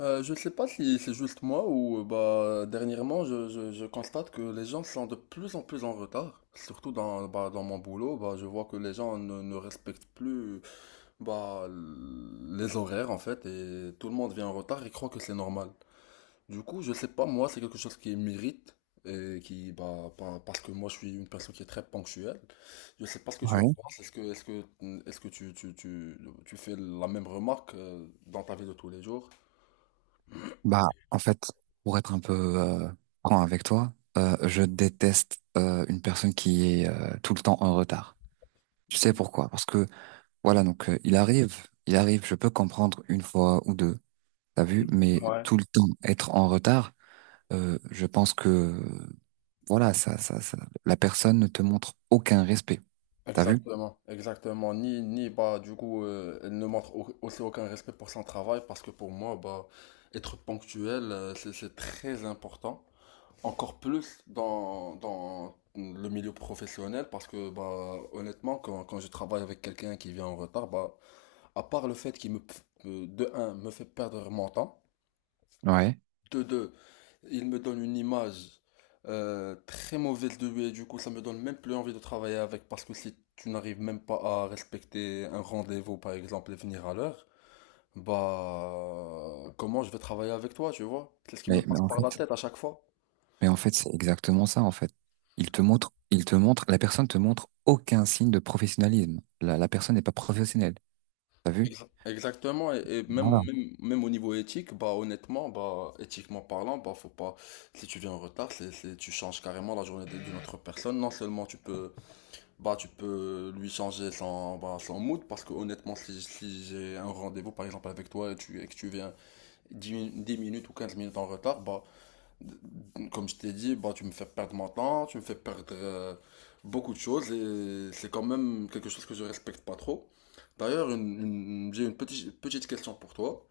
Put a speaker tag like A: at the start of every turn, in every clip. A: Je ne sais pas si c'est juste moi ou bah dernièrement je constate que les gens sont de plus en plus en retard. Surtout bah, dans mon boulot, bah, je vois que les gens ne respectent plus bah, les horaires en fait et tout le monde vient en retard et croit que c'est normal. Du coup, je sais pas, moi c'est quelque chose qui m'irrite et qui bah, parce que moi je suis une personne qui est très ponctuelle. Je sais pas ce que tu en
B: Ouais,
A: penses. Est-ce que tu fais la même remarque dans ta vie de tous les jours?
B: bah en fait, pour être un peu euh, franc avec toi, je déteste une personne qui est tout le temps en retard. Tu sais pourquoi? Parce que voilà, donc il arrive, je peux comprendre une fois ou deux, t'as vu, mais
A: Ouais.
B: tout le temps être en retard, je pense que voilà, ça, la personne ne te montre aucun respect, t'as vu?
A: Exactement, exactement. Ni bah du coup elle ne montre aussi aucun respect pour son travail parce que pour moi bah être ponctuel c'est très important. Encore plus dans le milieu professionnel parce que bah honnêtement quand je travaille avec quelqu'un qui vient en retard bah à part le fait de un me fait perdre mon temps
B: Ouais.
A: de deux, il me donne une image très mauvaise de lui et du coup ça me donne même plus envie de travailler avec parce que si tu n'arrives même pas à respecter un rendez-vous par exemple et venir à l'heure, bah comment je vais travailler avec toi, tu vois? C'est ce qui me
B: Mais
A: passe
B: en
A: par
B: fait,
A: la tête à chaque fois.
B: C'est exactement ça, en fait. Il te montre, la personne te montre aucun signe de professionnalisme. La personne n'est pas professionnelle. T'as vu?
A: Exactement, et même,
B: Voilà,
A: même, même au niveau éthique, bah honnêtement, bah éthiquement parlant, bah faut pas, si tu viens en retard, tu changes carrément la journée d'une autre personne, non seulement tu peux. Bah, tu peux lui changer son, bah, son mood parce que honnêtement, si j'ai un rendez-vous par exemple avec toi et, et que tu viens 10 minutes ou 15 minutes en retard, bah, comme je t'ai dit, bah, tu me fais perdre mon temps, tu me fais perdre beaucoup de choses et c'est quand même quelque chose que je respecte pas trop. D'ailleurs, j'ai une petite, petite question pour toi.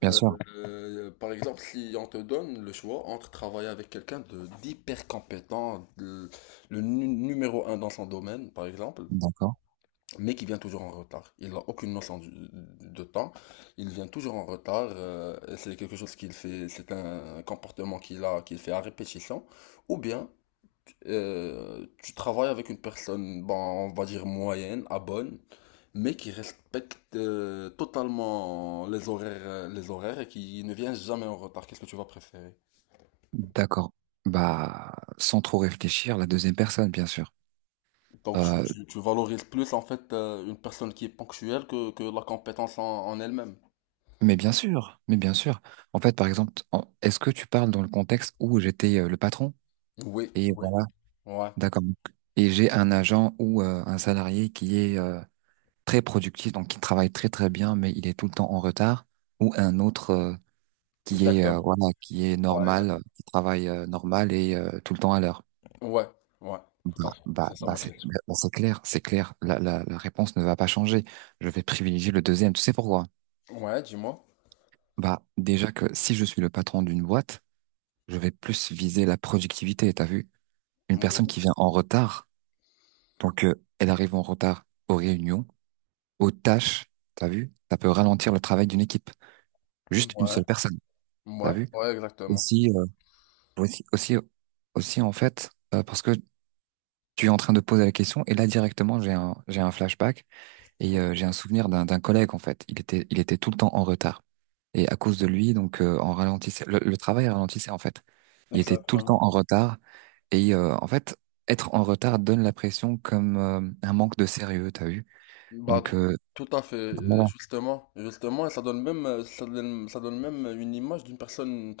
B: bien
A: Euh,
B: sûr.
A: par exemple, si on te donne le choix entre travailler avec quelqu'un de d'hyper compétent, le numéro un dans son domaine, par exemple,
B: D'accord.
A: mais qui vient toujours en retard. Il n'a aucune notion de temps, il vient toujours en retard, c'est quelque chose qu'il fait, c'est un comportement qu'il a, qu'il fait à répétition, ou bien tu travailles avec une personne, bon, on va dire moyenne, à bonne, mais qui respecte totalement les horaires, les horaires et qui ne vient jamais en retard. Qu'est-ce que tu vas préférer?
B: D'accord. Bah, sans trop réfléchir, la deuxième personne, bien sûr.
A: Donc tu,
B: Euh,
A: tu- tu valorises plus en fait une personne qui est ponctuelle que la compétence en elle-même.
B: mais bien sûr, mais bien sûr. En fait, par exemple, est-ce que tu parles dans le contexte où j'étais le patron?
A: Oui,
B: Et
A: oui,
B: voilà,
A: ouais.
B: d'accord. Et j'ai un agent ou un salarié qui est très productif, donc qui travaille très très bien, mais il est tout le temps en retard, ou un autre. Qui est
A: Exactement.
B: voilà, qui est
A: Ouais,
B: normal,
A: exact.
B: qui travaille normal et tout le temps à l'heure.
A: Ouais, ouais, tout à fait. C'est ça ma question.
B: C'est clair, c'est clair. La réponse ne va pas changer. Je vais privilégier le deuxième. Tu sais pourquoi?
A: Ouais, dis-moi.
B: Bah, déjà que si je suis le patron d'une boîte, je vais plus viser la productivité, t'as vu? Une personne
A: Oui.
B: qui vient en retard, donc elle arrive en retard aux réunions, aux tâches, t'as vu? Ça peut ralentir le travail d'une équipe. Juste une
A: Ouais,
B: seule personne, t'as
A: ouais,
B: vu?
A: ouais, exactement.
B: Aussi, euh, aussi, aussi, Aussi en fait, parce que tu es en train de poser la question et là directement j'ai un flashback et j'ai un souvenir d'un collègue en fait. Il était tout le temps en retard et à cause de lui donc on ralentissait le travail ralentissait en fait. Il était tout le temps
A: Exactement.
B: en retard et en fait être en retard donne la pression comme un manque de sérieux t'as vu.
A: Bah,
B: Donc euh,
A: tout à fait,
B: voilà,
A: justement, justement, et ça donne même une image d'une personne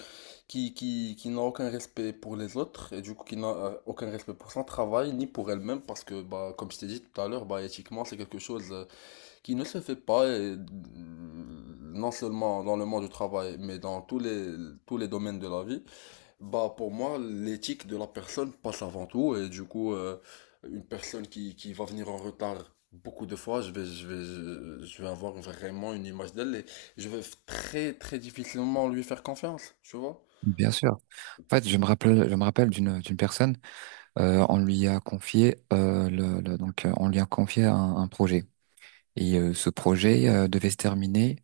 A: qui n'a aucun respect pour les autres, et du coup qui n'a aucun respect pour son travail, ni pour elle-même, parce que, bah, comme je t'ai dit tout à l'heure, bah, éthiquement, c'est quelque chose qui ne se fait pas, et, non seulement dans le monde du travail, mais dans tous les domaines de la vie, bah pour moi, l'éthique de la personne passe avant tout. Et du coup, une personne qui va venir en retard beaucoup de fois, je vais avoir vraiment une image d'elle et je vais très, très difficilement lui faire confiance, tu vois?
B: bien sûr. En fait je me rappelle d'une personne on lui a confié donc on lui a confié un projet et ce projet devait se terminer.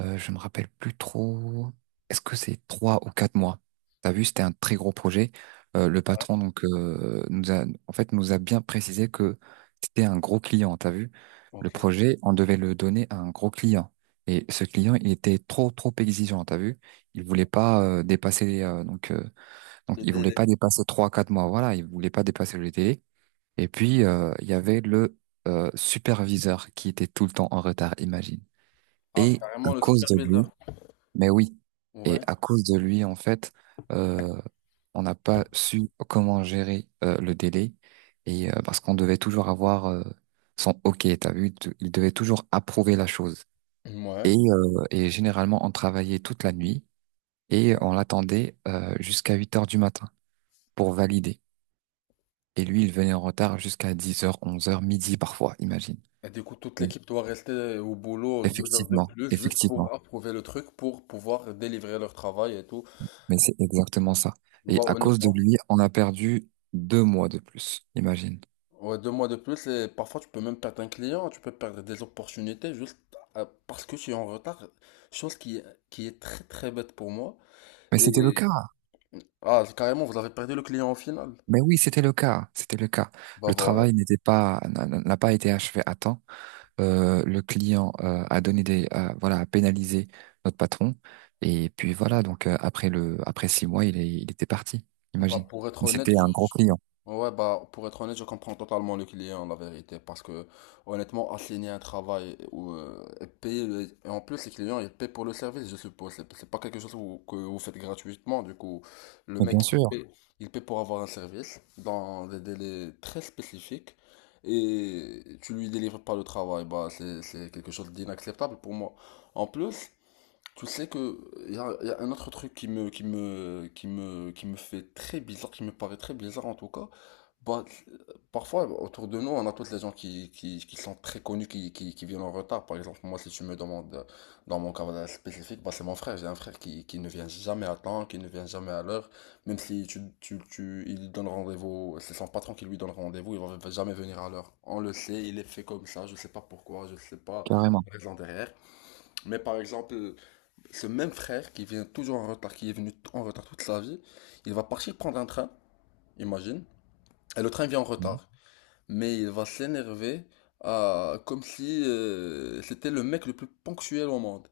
B: Je me rappelle plus trop. Est-ce que c'est 3 ou 4 mois? T'as vu, c'était un très gros projet. Le patron donc nous a, en fait, nous a bien précisé que c'était un gros client. T'as vu, le
A: Ok.
B: projet, on devait le donner à un gros client. Et ce client, il était trop trop exigeant. T'as vu, il voulait pas dépasser donc
A: Les
B: il voulait
A: délais.
B: pas dépasser 3 4 mois. Voilà, il voulait pas dépasser le délai. Et puis il y avait le superviseur qui était tout le temps en retard. Imagine.
A: Ah, c'est
B: Et à
A: carrément le
B: cause de lui.
A: superviseur.
B: Mais oui, et
A: Ouais.
B: à cause de lui, en fait, euh, on n'a pas su comment gérer le délai, et parce qu'on devait toujours avoir son OK, t'as vu, il devait toujours approuver la chose.
A: Ouais.
B: Et généralement, on travaillait toute la nuit et on l'attendait jusqu'à 8 heures du matin pour valider. Et lui, il venait en retard jusqu'à 10 heures, 11 heures, midi parfois, imagine.
A: Et du coup, toute
B: Donc,
A: l'équipe doit rester au boulot 2 heures de
B: Effectivement,
A: plus juste pour
B: effectivement.
A: approuver le truc, pour pouvoir délivrer leur travail et tout.
B: Mais c'est exactement ça. Et
A: Bah,
B: à cause de
A: honnêtement,
B: lui, on a perdu 2 mois de plus, imagine.
A: ouais, 2 mois de plus, et parfois tu peux même perdre un client, tu peux perdre des opportunités juste parce que tu es en retard. Chose qui est très très bête pour moi.
B: Mais c'était le cas.
A: Et ah, carrément, vous avez perdu le client au final.
B: Mais oui, c'était le cas. C'était le cas.
A: Bah
B: Le
A: voilà.
B: travail n'a pas été achevé à temps. Le client a donné des, voilà, a pénalisé notre patron. Et puis voilà. Donc après après 6 mois, il était parti.
A: Bah,
B: Imagine.
A: pour être
B: Et
A: honnête,
B: c'était un gros client.
A: ouais, bah, pour être honnête, je comprends totalement le client, la vérité, parce que, honnêtement, assigner un travail ou et payer, et en plus, les clients, ils paient pour le service, je suppose. C'est pas quelque chose que vous faites gratuitement, du coup, le
B: Mais
A: mec,
B: bien sûr,
A: il paie pour avoir un service dans des délais très spécifiques et tu lui délivres pas le travail, bah, c'est quelque chose d'inacceptable pour moi. En plus, tu sais que y a un autre truc qui me fait très bizarre, qui me paraît très bizarre en tout cas, bah, parfois, autour de nous, on a toutes les gens qui sont très connus, qui viennent en retard. Par exemple, moi, si tu me demandes dans mon cas spécifique, bah, c'est mon frère. J'ai un frère qui ne vient jamais à temps, qui ne vient jamais à l'heure. Même si il lui donne rendez-vous, c'est son patron qui lui donne rendez-vous, il va jamais venir à l'heure. On le sait, il est fait comme ça. Je sais pas pourquoi, je sais pas
B: carrément,
A: la raison derrière. Mais par exemple, ce même frère qui vient toujours en retard, qui est venu en retard toute sa vie, il va partir prendre un train, imagine, et le train vient en
B: mhm,
A: retard mais il va s'énerver comme si c'était le mec le plus ponctuel au monde.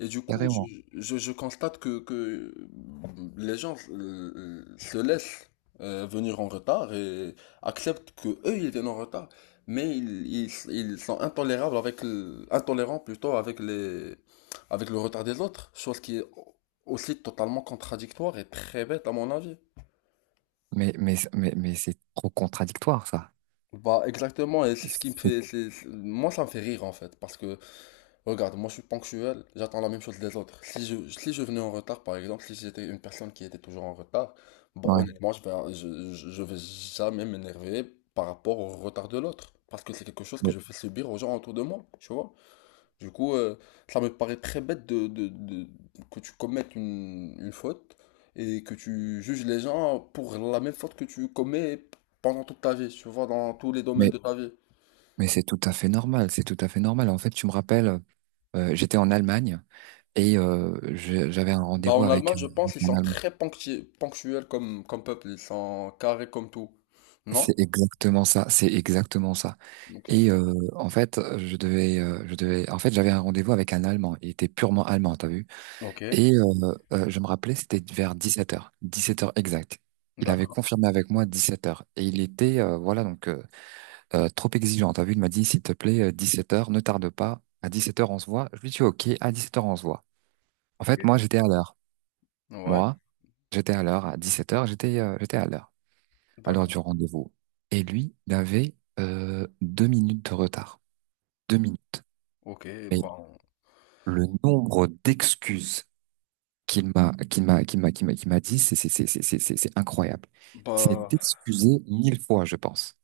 A: Et du coup, je,
B: carrément.
A: je- je constate que les gens se laissent venir en retard et acceptent que eux ils viennent en retard, mais ils sont intolérables intolérants plutôt avec les avec le retard des autres, chose qui est aussi totalement contradictoire et très bête à mon avis.
B: Mais c'est trop contradictoire ça.
A: Bah exactement, et c'est ce qui me
B: C'est-
A: fait, moi ça me fait rire en fait, parce que regarde, moi je suis ponctuel, j'attends la même chose des autres. Si je venais en retard, par exemple, si j'étais une personne qui était toujours en retard, bon,
B: Ouais.
A: honnêtement, je vais jamais m'énerver par rapport au retard de l'autre. Parce que c'est quelque chose que
B: Mais,
A: je fais subir aux gens autour de moi, tu vois. Du coup, ça me paraît très bête que tu commettes une faute et que tu juges les gens pour la même faute que tu commets pendant toute ta vie, tu vois, dans tous les domaines
B: mais
A: de ta vie.
B: Mais c'est tout à fait normal, c'est tout à fait normal. En fait, tu me rappelles, j'étais en Allemagne et j'avais un
A: Bah
B: rendez-vous
A: en
B: avec
A: Allemagne, je pense ils
B: un
A: sont
B: Allemand.
A: très ponctuels comme peuple, ils sont carrés comme tout. Non?
B: C'est exactement ça, c'est exactement ça.
A: Ok.
B: Et en fait, je devais, en fait, j'avais un rendez-vous avec un Allemand. Il était purement allemand, t'as vu?
A: Ok.
B: Et je me rappelais, c'était vers 17 h, 17 heures exact. Il avait
A: D'accord.
B: confirmé avec moi 17 heures. Et il était, voilà, trop exigeant. T'as vu? Il m'a dit, s'il te plaît, 17 heures, ne tarde pas. À 17 heures, on se voit. Je lui dis, OK, à 17 heures, on se voit. En
A: Ok.
B: fait, moi, j'étais à l'heure.
A: Ouais.
B: Moi, j'étais à l'heure. À 17 heures. J'étais j'étais à l'heure. À l'heure
A: D'accord.
B: du rendez-vous. Et lui, il avait 2 minutes de retard. 2 minutes.
A: Ok.
B: Mais
A: Bon.
B: le nombre d'excuses qu'il m'a dit, c'est incroyable. C'est
A: Bah,
B: excusé 1 000 fois, je pense.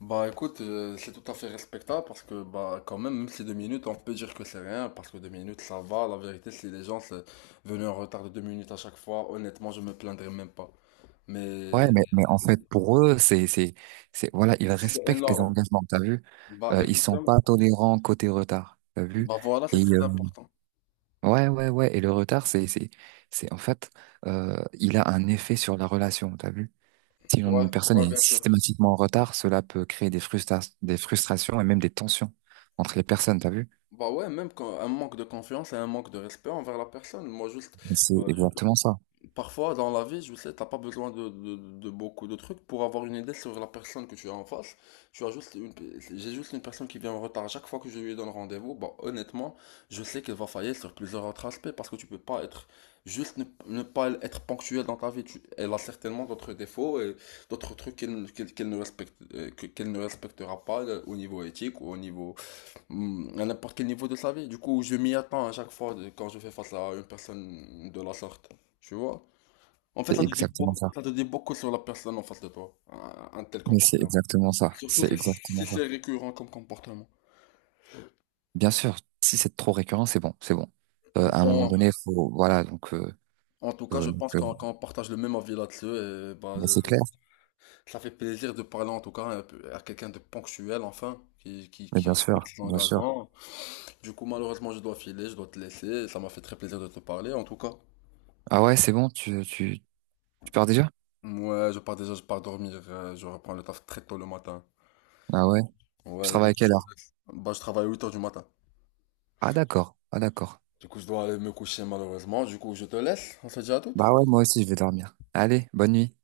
A: bah, écoute, c'est tout à fait respectable parce que bah quand même, même si 2 minutes, on peut dire que c'est rien, parce que 2 minutes ça va. La vérité, si les gens sont venus en retard de 2 minutes à chaque fois, honnêtement, je me plaindrais même pas.
B: Ouais,
A: Mais
B: mais en fait, pour eux, c'est voilà, ils
A: c'est
B: respectent les
A: énorme.
B: engagements. T'as vu?
A: Bah
B: Ils sont
A: exactement.
B: pas tolérants côté retard. T'as vu?
A: Bah voilà, c'est
B: Et
A: très important.
B: ouais, ouais, ouais. Et le retard, en fait, il a un effet sur la relation, t'as vu? Si
A: Ouais,
B: une personne
A: ouais,
B: est
A: bien sûr.
B: systématiquement en retard, cela peut créer des des frustrations et même des tensions entre les personnes, t'as vu?
A: Bah ouais, même quand un manque de confiance et un manque de respect envers la personne. Moi, juste,
B: C'est
A: euh,
B: exactement ça.
A: parfois dans la vie, je sais, t'as pas besoin de beaucoup de trucs pour avoir une idée sur la personne que tu as en face. Tu as juste une, j'ai juste une personne qui vient en retard chaque fois que je lui donne rendez-vous. Bah, honnêtement, je sais qu'elle va faillir sur plusieurs autres aspects parce que tu peux pas être, juste ne pas être ponctuel dans ta vie. Elle a certainement d'autres défauts et d'autres trucs qu'elle ne respecte, qu'elle ne respectera pas au niveau éthique ou au niveau à n'importe quel niveau de sa vie. Du coup, je m'y attends à chaque fois quand je fais face à une personne de la sorte. Tu vois? En fait,
B: C'est
A: ça te dit
B: exactement
A: beaucoup,
B: ça.
A: ça te dit beaucoup sur la personne en face de toi, un tel
B: Mais c'est
A: comportement.
B: exactement ça.
A: Surtout
B: C'est
A: si,
B: exactement
A: si
B: ça.
A: c'est récurrent comme comportement.
B: Bien sûr, si c'est trop récurrent, c'est bon, c'est bon. À un moment
A: Bon,
B: donné, faut, voilà,
A: en tout cas,
B: euh,
A: je
B: donc,
A: pense
B: euh,
A: qu'on partage le même avis là-dessus et bah,
B: mais c'est clair.
A: ça fait plaisir de parler en tout cas un peu à quelqu'un de ponctuel enfin, qui, qui,
B: Mais
A: qui
B: bien
A: respecte
B: sûr,
A: ses
B: bien sûr.
A: engagements. Du coup, malheureusement, je dois filer, je dois te laisser. Ça m'a fait très plaisir de te parler en tout cas.
B: Ah ouais, c'est bon, tu pars déjà?
A: Ouais, je pars déjà, je pars dormir, je reprends le taf très tôt le matin.
B: Ah ouais. Tu
A: Ouais, du
B: travailles à
A: coup,
B: quelle
A: je te
B: heure?
A: laisse. Bah, je travaille 8 heures du matin.
B: Ah d'accord, ah d'accord.
A: Du coup, je dois aller me coucher malheureusement. Du coup, je te laisse. On se dit à toutes.
B: Bah ouais, moi aussi, je vais dormir. Allez, bonne nuit.